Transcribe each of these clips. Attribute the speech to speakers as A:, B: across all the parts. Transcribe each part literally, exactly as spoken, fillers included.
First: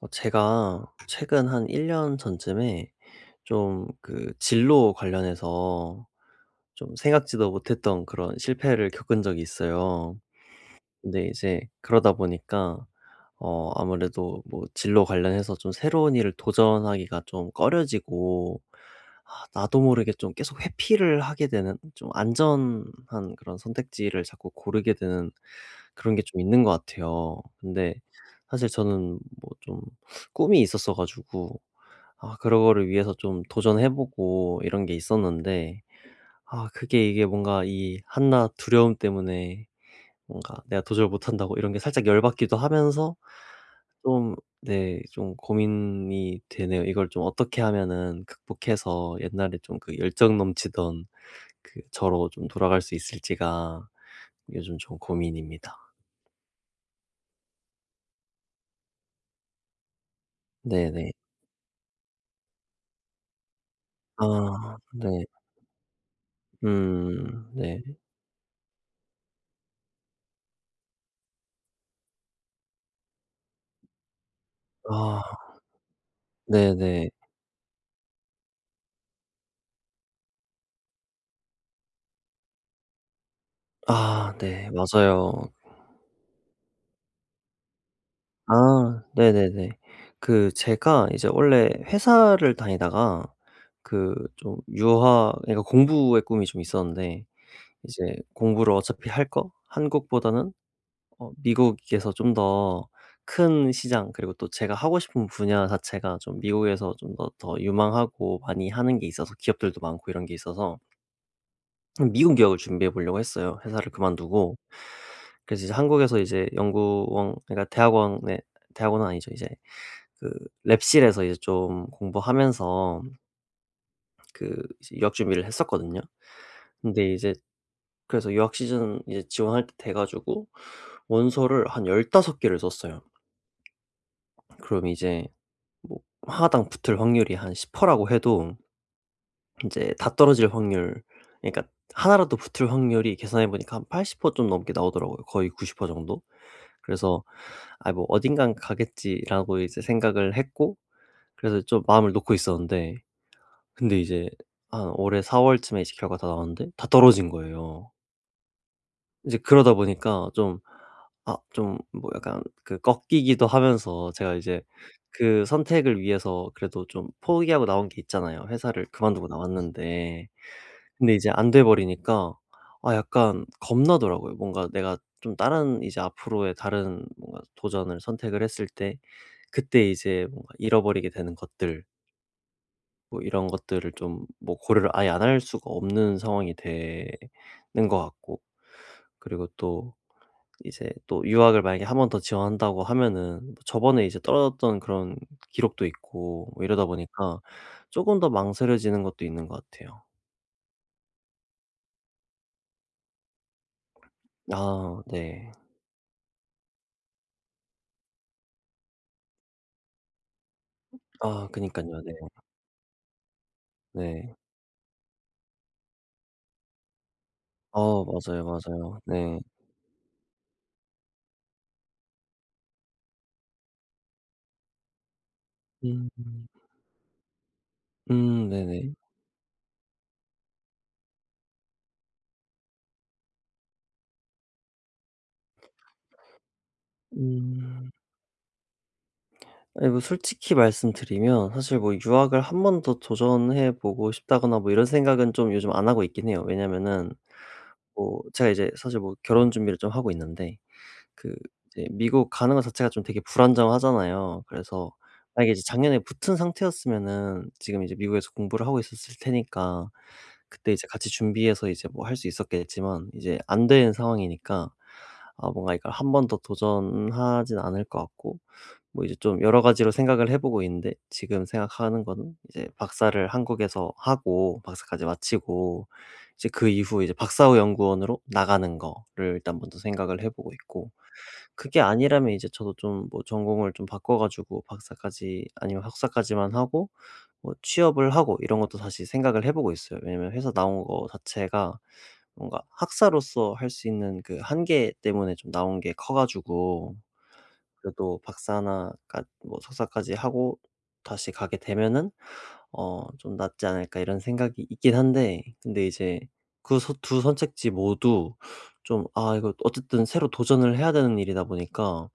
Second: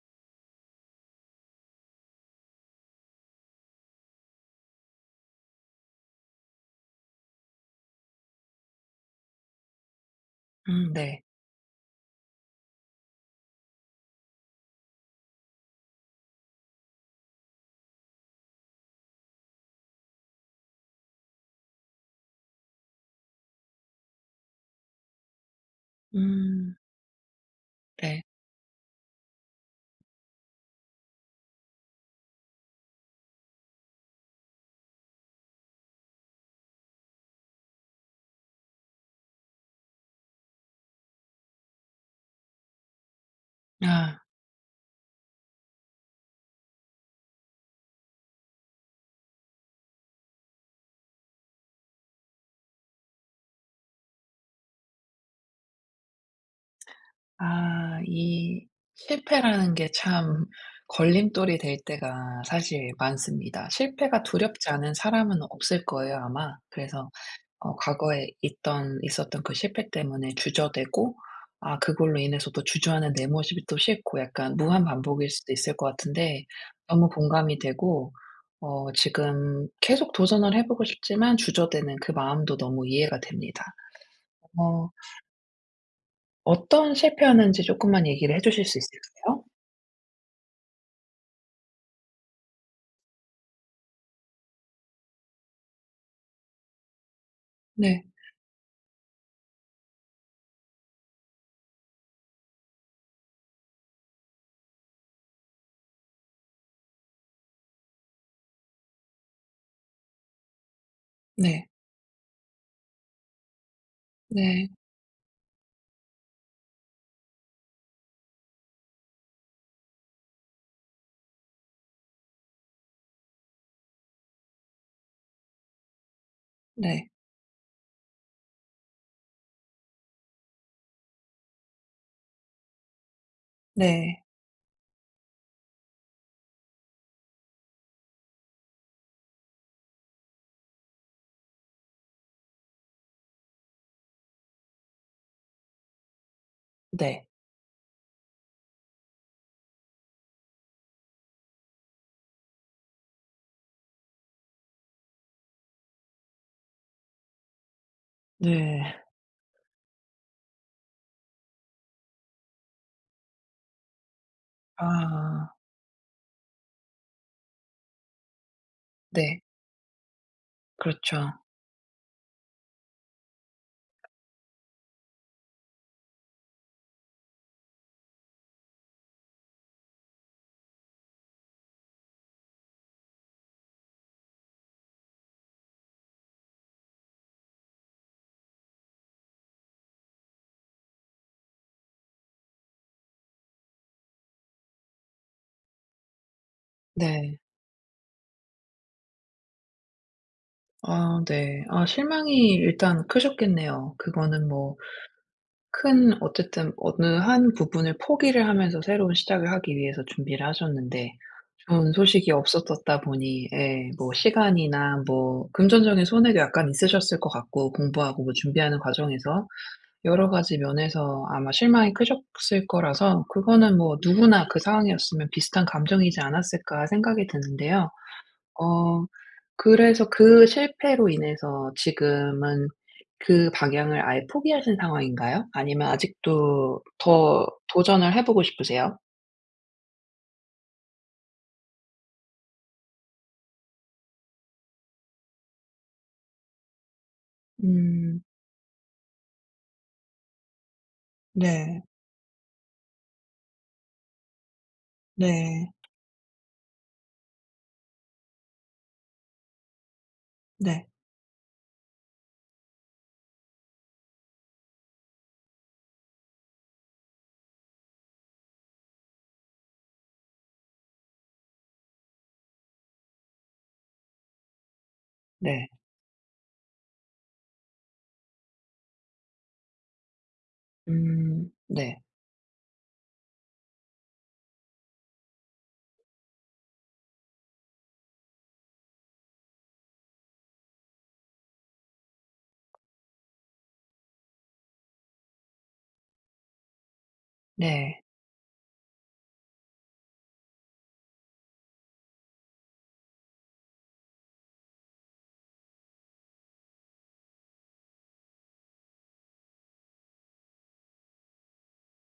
A: 어 제가 최근 한 일 년 전쯤에 좀 그 진로 관련해서 좀 생각지도 못했던 그런 실패를 겪은 적이 있어요.
B: 음 네.
A: 근데 이제 그러다 보니까 어 아무래도 뭐 진로 관련해서 좀 새로운 일을 도전하기가 좀 꺼려지고 아 나도 모르게 좀 계속 회피를 하게 되는 좀 안전한 그런 선택지를 자꾸 고르게 되는 그런 게 좀 있는 것
B: 음
A: 같아요. 근데
B: 네.
A: 사실 저는 뭐 좀 꿈이 있었어 가지고 아 그거를 위해서 좀 도전해 보고 이런 게 있었는데 아 그게 이게 뭔가 이 한나 두려움 때문에 뭔가 내가 도저히 못한다고 이런 게 살짝 열 받기도 하면서
B: 아.
A: 좀, 네, 좀 고민이 되네요. 이걸 좀 어떻게 하면은 극복해서 옛날에 좀 그 열정 넘치던 그 저로 좀 돌아갈 수 있을지가 요즘 좀 고민입니다.
B: 아 이 실패라는 게 참
A: 네네.
B: 걸림돌이 될 때가 사실 많습니다. 실패가 두렵지
A: 아
B: 않은
A: 네.
B: 사람은 없을 거예요 아마. 그래서
A: 음
B: 어
A: 네.
B: 과거에 있던 있었던 그 실패 때문에 주저되고 아 그걸로 인해서 또 주저하는 내 모습이 또 싫고 약간 무한
A: 아
B: 반복일 수도 있을 것 같은데 너무
A: 네네.
B: 공감이 되고 어 지금 계속 도전을 해 보고 싶지만 주저되는 그 마음도 너무 이해가 됩니다.
A: 아 네.
B: 어
A: 맞아요.
B: 어떤 실패하는지 조금만 얘기를 해 주실 수
A: 아
B: 있을까요?
A: 네네네. 그 제가 이제 원래 회사를 다니다가 그 좀 유화, 그러니까 공부의 꿈이 좀 있었는데
B: 네.
A: 이제 공부를 어차피 할 거 한국보다는 어 미국에서 좀 더 큰 시장, 그리고 또 제가 하고 싶은 분야 자체가 좀 미국에서 좀 더 더 유망하고 많이 하는 게 있어서 기업들도 많고 이런 게 있어서
B: 네.
A: 좀 미국 기업을 준비해 보려고 했어요, 회사를 그만두고.
B: 네.
A: 그래서 이제 한국에서 이제 연구원, 그러니까 대학원에, 대학원은 아니죠. 이제 그 랩실에서 이제 좀 공부하면서 그 이제 유학 준비를 했었거든요.
B: 네.
A: 근데 이제 그래서 유학 시즌 이제 지원할 때돼 가지고 원서를 한 열다섯 개를 썼어요.
B: 네.
A: 그럼 이제 뭐 하나당 붙을 확률이 한 십 퍼센트 라고 해도 인제 다 떨어질 확률, 그러니까 하나라도 붙을 확률이 계산해 보니까 한 팔십 퍼센트 좀 넘게 나오더라고요. 거의 구십 퍼센트 정도. 그래서
B: 네.
A: '아 뭐 어딘가는 가겠지.'라고 이제 생각을 했고 그래서 좀 마음을 놓고 있었는데, 근데 이제 한 올해 사 월쯤에 이제 결과 다 나왔는데 다 떨어진 거예요.
B: 네.
A: 이제 그러다 보니까 좀, 아 좀 뭐 약간 그 꺾이기도 하면서 제가 이제 그
B: 아
A: 선택을 위해서 그래도 좀 포기하고 나온 게 있잖아요, 회사를 그만두고
B: 네.
A: 나왔는데. 근데 이제
B: 그렇죠.
A: 안 돼 버리니까 아 약간 겁나더라고요. 뭔가 내가 좀 다른 이제 앞으로의 다른 뭔가 도전을, 선택을 했을 때 그때 이제 뭔가 잃어버리게 되는 것들, 뭐 이런 것들을 좀 뭐 고려를 아예 안 할 수가 없는 상황이 되는 것 같고, 그리고 또 이제 또 유학을 만약에 한 번 더 지원한다고 하면은 뭐 저번에 이제 떨어졌던 그런 기록도 있고 뭐 이러다 보니까
B: 네.
A: 쪼금 더 망설여지는 것도 있는 것 같아요.
B: 아 네. 아 실망이 일단 크셨겠네요. 그거는 뭐
A: 아 네.
B: 큰 어쨌든 어느 한 부분을 포기를 하면서 새로운 시작을 하기 위해서 준비를 하셨는데
A: 아
B: 좋은
A: 그니깐요. 네.
B: 소식이 없었었다 보니 예 뭐
A: 네.
B: 시간이나 뭐 금전적인 손해도 약간 있으셨을 것 같고
A: 어
B: 공부하고 뭐
A: 맞아요,
B: 준비하는
A: 맞아요. 네.
B: 과정에서 여러 가지 면에서 아마 실망이 크셨을 거라서 그거는 뭐 누구나 그 상황이었으면 비슷한
A: 음.
B: 감정이지 않았을까 생각이 드는데요.
A: 음 네네.
B: 어 그래서 그 실패로 인해서 지금은 그 방향을 아예 포기하신 상황인가요? 아니면 아직도 더
A: 음.
B: 도전을 해 보고 싶으세요?
A: 아니 뭐 솔직히 말씀드리면 사실 뭐 '유학을 한 번 더 도전해 보고 싶다.'거나 뭐 이런 생각은 좀 요즘 안 하고 있긴 해요. 왜냐면은 뭐
B: 음.
A: 제가 이제 사실 뭐 결혼 준비를 좀 하고 있는데, 그
B: 네.
A: 이제 미국 가는 것 자체가 좀 되게 불안정하잖아요. 그래서 만약에 이제
B: 네.
A: 작년에 붙은 상태였으면은 지금 이제 미국에서 공부를 하고 있었을 테니까 그때 이제
B: 네.
A: 같이 준비해서 이제 뭐 할 수 있었겠지만 이제 안 된 상황이니까 아 뭔가 이걸 한 번 더 도전하진 않을 것 같고, 뭐 이제 좀 여러 가지로 생각을 해 보고 있는데, 지금 생각하는 거는 이제 박사를 한국에서 하고 박사까지
B: 네.
A: 마치고 이제 그 이후 이제 박사후 연구원으로 나가는 거를 일단 먼저 생각을 해 보고 있고,
B: 음.
A: 그게
B: 네.
A: 아니라면 이제 저도 좀 뭐 전공을 좀 바꿔 가지고 박사까지, 아니면 학사까지만 하고 뭐 취업을 하고, 이런 것도 다시 생각을 해 보고 있어요. 왜냐면 회사 나온 거 자체가 뭔가 학사로서 할 수 있는 그 한계 때문에 좀 나온 게 커 가지고
B: 네.
A: 그래도 박사나 까, 뭐 석사까지 하고 다시 가게 되면은 어 '좀 낫지 않을까.' 이런 생각이 있긴 한데, 근데 이제 그 두 선택지 모두 좀, 아 이거 어쨌든 새로 도전을 해야 되는 일이다 보니까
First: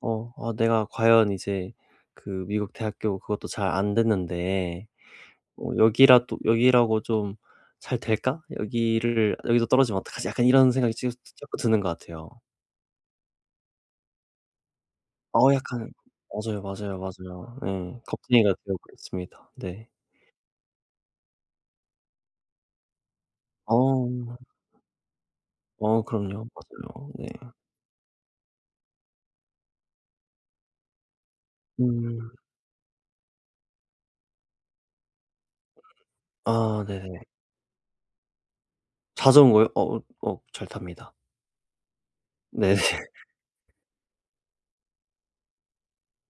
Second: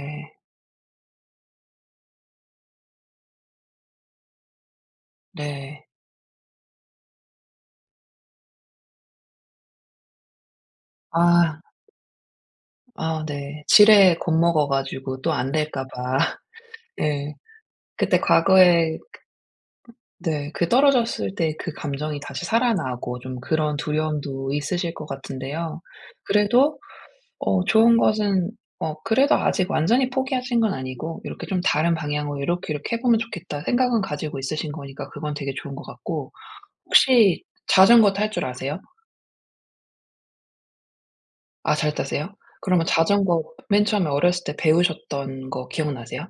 A: 어 아 내가 과연 이제 그 미국 대학교, 그것도 잘 안 됐는데 어
B: 네.
A: 여기라도, '여기라고 좀 잘 될까? 여기를 여기서 떨어지면 어떡하지?' 약간 이런 생각이 지- 자꾸
B: 아.
A: 드는 것 같아요.
B: 아 네. 지레 겁먹어 가지고 또 안
A: 어
B: 될까
A: 약간
B: 봐.
A: 맞아요, 맞아요,
B: 네.
A: 맞아요. 예.
B: 그때
A: 겁쟁이가 되어 그렸
B: 과거에
A: 습니다 네.
B: 네 그 떨어졌을 때 그 감정이 다시 살아나고 좀 그런
A: 어.
B: 두려움도 있으실 것 같은데요.
A: 어 그럼요.
B: 그래도
A: 맞아요. 네.
B: 어 좋은 것은 어 그래도 아직 완전히 포기하신 건 아니고 이렇게 좀 '다른
A: 음.
B: 방향으로 요렇게, 요렇게 해 보면 좋겠다.' 생각은 가지고 있으신 거니까 그건 되게 좋은 것 같고
A: 아 네네.
B: 혹시 자전거 탈 줄 아세요?
A: 자전거요? 어 어 어 잘 탑니다.
B: 아 잘 타세요?
A: 네.
B: 그러면 자전거 맨 처음에 어렸을 때 배우셨던 거 기억나세요?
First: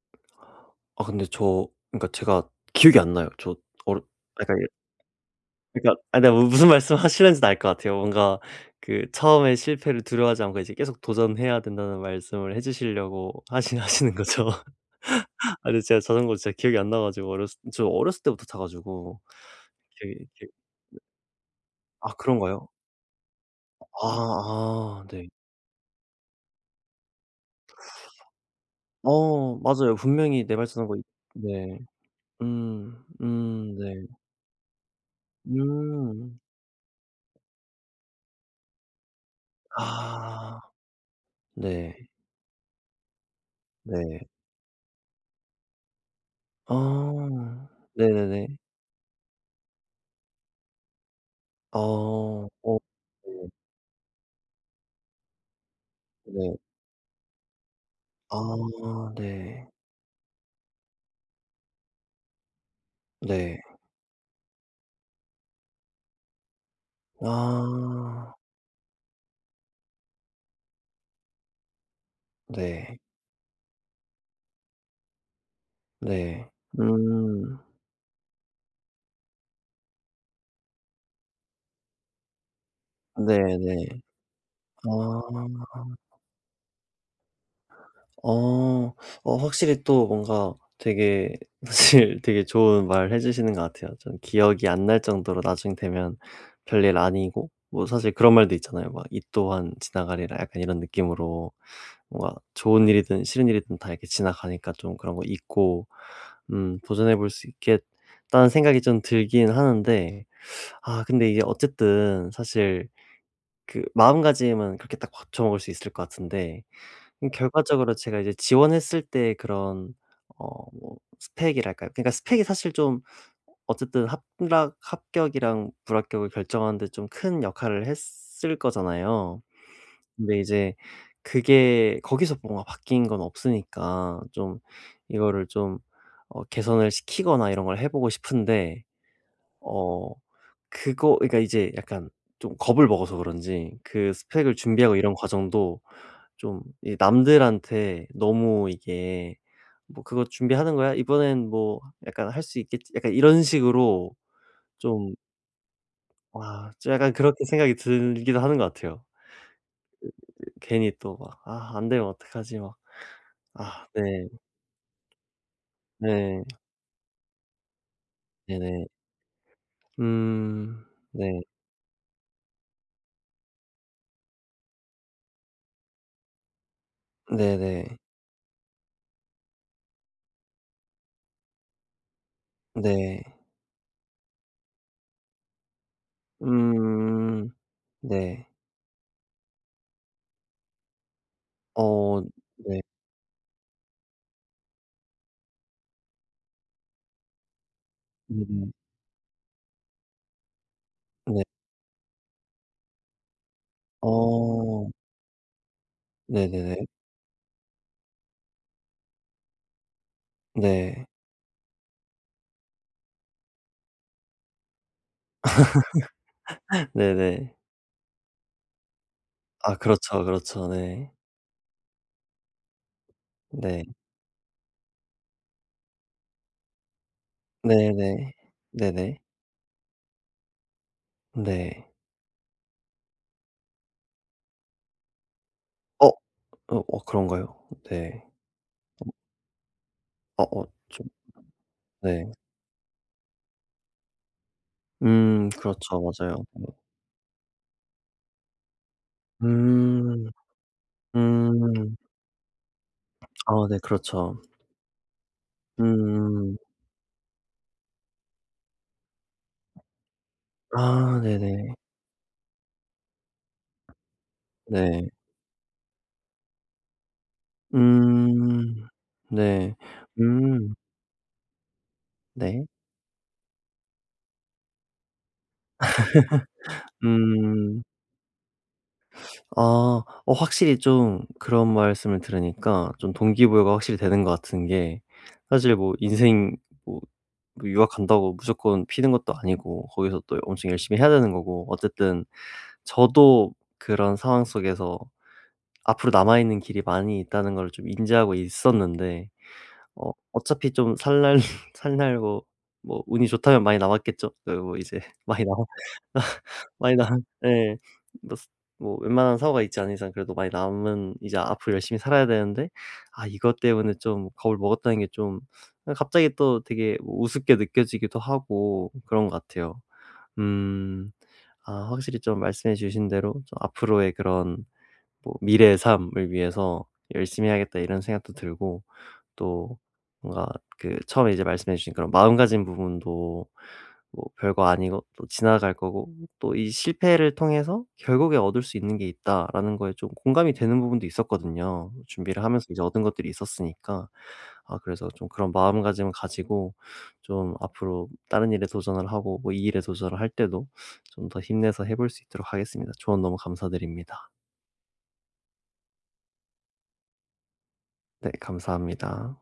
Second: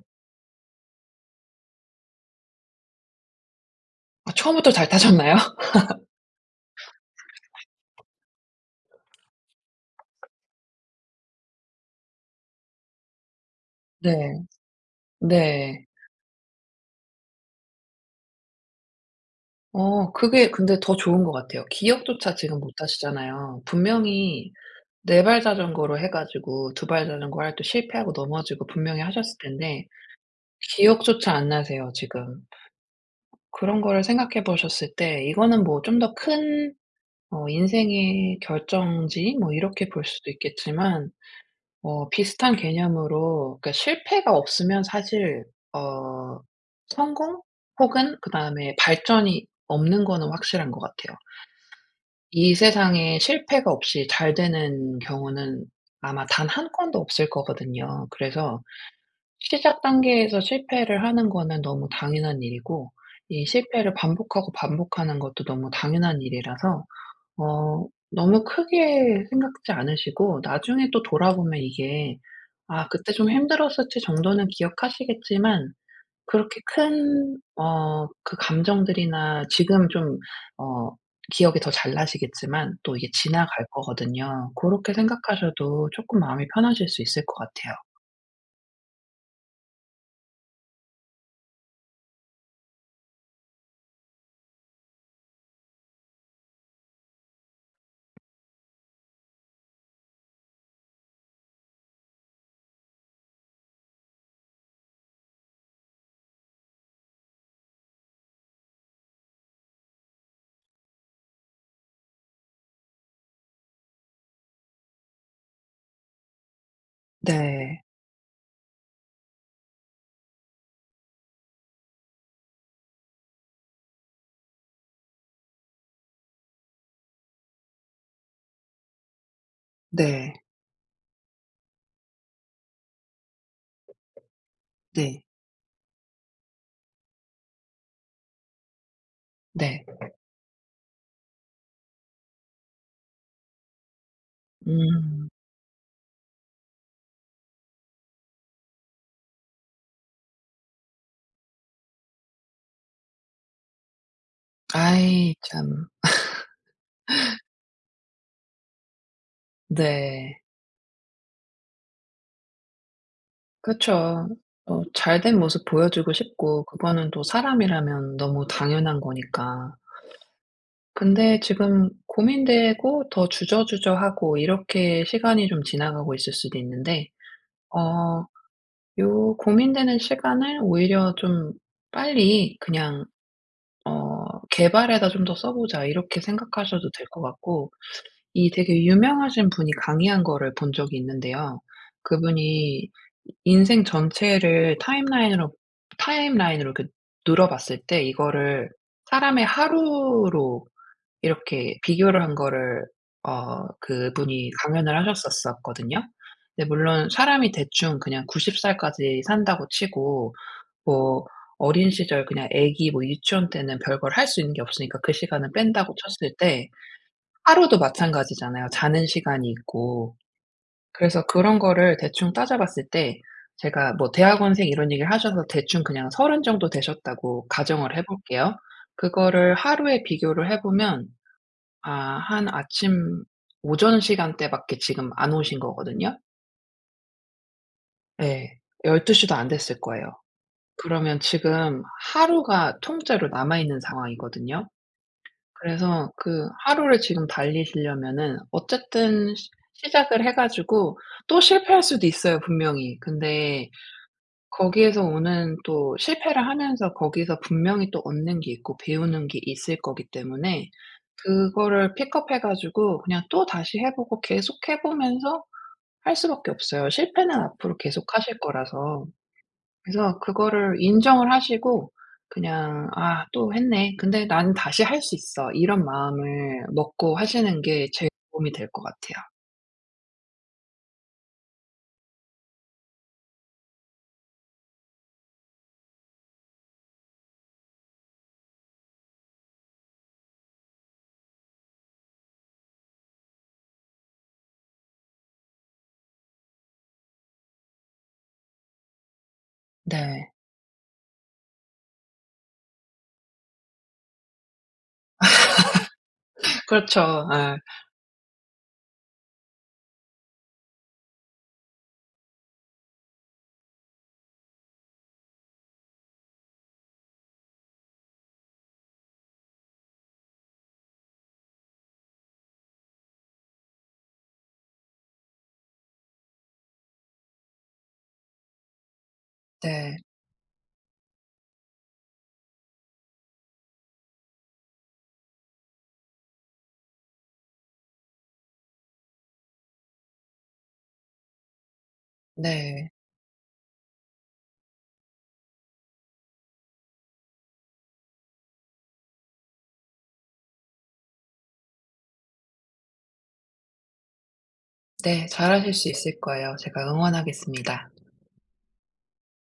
A: 아 근데 저, 그러니까 제가 기억이 안 나요. 저 어르
B: 아
A: 그러니까
B: 처음부터 잘 타셨나요?
A: 그러니까 아근뭐 무슨 말씀 하시는지는 알 것 같아요. 뭔가 그 처음에 실패를 두려워하지 않고 이제 계속 도전해야 된다는 말씀을 해 주시려고 하시 하시는
B: 네.
A: 거죠. 아 근데
B: 네.
A: 제가 자전거 진짜 기억이 안 나 가지고 어렸을 저 어렸을 때부터 타 가지고 기억이
B: 어
A: 이렇게,
B: 그게 근데 더
A: 네.
B: 좋은 것 같아요.
A: 아
B: 기억조차 지금
A: 그런가요?
B: 못 하시잖아요.
A: 아
B: 분명히
A: 아
B: 네
A: 네.
B: 발 자전거로 해 가지고 두발 자전거 할 때 실패하고 넘어지고 분명히 하셨을
A: 어
B: 텐데
A: 맞아요. 분명히 네 발 자전거 있.
B: 기억조차 안
A: 네.
B: 나세요 지금.
A: 음. 음
B: 그런 거를
A: 네.
B: 생각해 보셨을 때 이거는 뭐 좀 더
A: 음.
B: 큰 어 인생의 결정지 뭐 이렇게 볼 수도
A: 아.
B: 있겠지만
A: 네.
B: 어 비슷한 개념으로 그러니까
A: 네.
B: 실패가 없으면 사실 어 성공
A: 아.
B: 혹은
A: 네네네.
B: 그다음에 발전이 없는 거는 확실한 것 같아요.
A: 어.
B: 이
A: 어
B: 세상에
A: 네.
B: 실패가 없이 잘 되는 경우는 아마 단
A: 네.
B: 한 건도 없을 거거든요.
A: 아
B: 그래서
A: 네.
B: 시작 단계에서 실패를 하는 거는 너무 당연한 일이고 이
A: 네.
B: 실패를 반복하고 반복하는 것도 너무 당연한 일이라서 어
A: 아.
B: 너무 크게 생각지 않으시고 나중에 또 돌아보면 이게 '아
A: 네.
B: 그때 좀 힘들었을지 정도는 기억하시겠지만
A: 네.
B: 그렇게 큰
A: 음.
B: 어 그 감정들이나 지금 좀 어 기억이 더 잘 나시겠지만 또 이게 지나갈
A: 네네.
B: 거거든요. 그렇게
A: 아.
B: 생각하셔도 조금 마음이 편하실 수 있을 것 같아요.
A: 어. 어 확실히 또 뭔가 되게 사실 되게 좋은 말 해 주시는 것 같아요. 좀 기억이 안 날 정도로 나중 되면 별일 아니고, 뭐 사실 그런 말도 있잖아요. 막 "이 또한 지나가리라." 약간 이런 느낌으로 뭔가 좋은 일이든 싫은 일이든 다 이렇게 지나가니까 좀 그런 거 잊고 음 도전해 볼 수 있겠다는 생각이 좀 들긴 하는데, 아 근데 이게 어쨌든 사실 그 마음가짐은 그렇게 딱 고쳐 먹을 수 있을 것 같은데 음
B: 네.
A: 결과적으로 제가 이제 지원했을 때 그런, 어 뭐 스펙이랄까요? 그러니까 스펙이 사실 좀 어쨌든 합락 합격이랑 불합격을 결정하는 데 좀 큰 역할을 했을 거잖아요.
B: 네.
A: 근데 이제 그게 거기서 뭔가 바뀐 건 없으니까 좀,
B: 네.
A: 이거를 좀 어 개선을 시키거나 이런 걸 해 보고 싶은데,
B: 네.
A: 어 그거 그러니까 이제 약간 좀 겁을 먹어서 그런지 그 스펙을 준비하고 이런
B: 음.
A: 과정도 좀, 이 남들한테 너무 이게 "뭐 그거 준비하는 거야? 이번엔 뭐 약간 할 수 있겠지?" 약간 이런 식으로 좀,
B: 아이 참.
A: 아 좀 약간 그렇게 생각이 들기도 하는 것 같아요.
B: 네.
A: 괜히 또 막 '아 안 되면 어떡하지?' 막. 아 네.
B: 그쵸. 어 잘된 모습 보여주고
A: 네.
B: 싶고 그거는 또 사람이라면 너무
A: 네네.
B: 당연한 거니까.
A: 음.
B: 근데
A: 네.
B: 지금 고민되고 더 주저주저하고 이렇게 시간이 좀 지나가고 있을 수도 있는데
A: 네네.
B: 어 요 고민되는 시간을 오히려 좀 빨리 그냥
A: 네.
B: 어 '개발에다 좀 더 써 보자.' 이렇게 생각하셔도 될 것
A: 음.
B: 같고
A: 네.
B: 이 되게 유명하신 분이 강의한 거를 본 적이 있는데요.
A: 어 네.
B: 그분이 인생 전체를 타임라인으로 타임라인으로 이렇게 눌어 봤을 때 이거를
A: 네네.
B: 사람의 하루로
A: 네.
B: 이렇게 비교를 한 거를 어 그분이
A: 어.
B: 강연을 하셨었었거든요. 근데
A: 네네네.
B: 물론 사람이 대충 그냥 아흔 살까지 산다고 치고
A: 네.
B: 뭐 어린 시절 그냥 아기 뭐 유치원 때는 별걸 할 수 있는 게 없으니까 그 시간을 뺀다고 쳤을 때
A: 네네.
B: 하루도 마찬가지잖아요. 자는 시간이
A: 아
B: 있고.
A: 그렇죠, 그렇죠. 네.
B: 그래서 그런 거를 대충 따져 봤을 때
A: 네.
B: 제가 뭐 대학원생 이런 얘기를 하셔서 대충 그냥 서른 정도 되셨다고 가정을 해
A: 네네.
B: 볼게요.
A: 네네.
B: 그거를 하루에 비교를 해 보면
A: 네.
B: 아 한 아침 오전 시간대밖에 지금 안 오신
A: 어. 어
B: 거거든요.
A: 어 그런가요? 네.
B: 예. 열두 시도 안 됐을 거예요.
A: 어어 좀.
B: 그러면 지금
A: 네.
B: 하루가 통째로 남아 있는 상황이거든요.
A: 음 그렇죠.
B: 그래서
A: 맞아요.
B: 그 하루를 지금 달리시려면은 어쨌든 시 시작을
A: 음.
B: 해 가지고 또 실패할
A: 음.
B: 수도 있어요 분명히.
A: 아
B: 근데
A: 네 그렇죠.
B: 거기에서 오는 또 실패를
A: 음음.
B: 하면서 거기서 분명히 또 얻는 게 있고 배우는 게 있을 거기 때문에
A: 아 네네.
B: 그거를 픽업해 가지고 그냥 또다시 해 보고 계속 해
A: 네.
B: 보면서 할 수밖에 없어요. 실패는 앞으로 계속하실
A: 음.
B: 거라서.
A: 네.
B: 그래서
A: 음.
B: 그거를 인정을 하시고
A: 네.
B: 그냥 '아 또 했네. 근데 나는 다시 할 수 있어.' 이런 마음을 먹고 하시는
A: 음.
B: 게 제일 도움이 될 것 같아요.
A: 아. 어 확실히 좀 그런 말씀을 들으니까 좀 동기부여가 확실히 되는 것 같은 게, 사실 뭐 인생 뭐 뭐 유학 간다고 무조건 피는 것도 아니고 거기서 또 엄청 열심히 해야 되는 거고 어쨌든 저도 그런 상황 속에서 앞으로 남아 있는 길이 많이 있다는 걸 좀 인지하고 있었는데, 어
B: 네.
A: 어차피 좀 살 날 살 날 뭐 뭐 운이 좋다면 많이 남았겠죠. 그리고 이제 많이 남아 많이 남.
B: 그렇죠. 아
A: 예. 뭐 스 뭐 웬만한 사고가 있지 않은 이상 그래도 많이 남은, 이제 앞으로 열심히 살아야 되는데 아 이것 때문에 좀 겁을 먹었다는 게 좀, 아 갑자기 또 되게 뭐 우습게 느껴지기도 하고 그런 것 같아요. 음. 아 확실히 좀 말씀해 주신 대로 좀 앞으로의 그런 뭐 '미래의 삶을 위해서 열심히 해야겠다.' 이런 생각도 들고, 또
B: 네.
A: 뭔가 그 처음에 이제 말씀해 주신 그런 마음가짐 부분도 뭐 별거 아니고 또 지나갈 거고, 또 이 '실패를 통해서 결국에 얻을 수 있는 게 있다.'라는 거에 좀 공감이 되는 부분도 있었거든요. 준비를 하면서 이제
B: 네.
A: 얻은 것들이 있었으니까. 아 그래서 좀 그런 마음가짐을 가지고 좀 앞으로 다른 일에 도전을 하고 뭐 이 일에 도전을 할 때도 좀 더 힘내서 해볼 수 있도록 하겠습니다. 조언 너무 감사드립니다.
B: 네. 잘하실 수 있을 거예요. 제가 응원하겠습니다.
A: 네 감사합니다.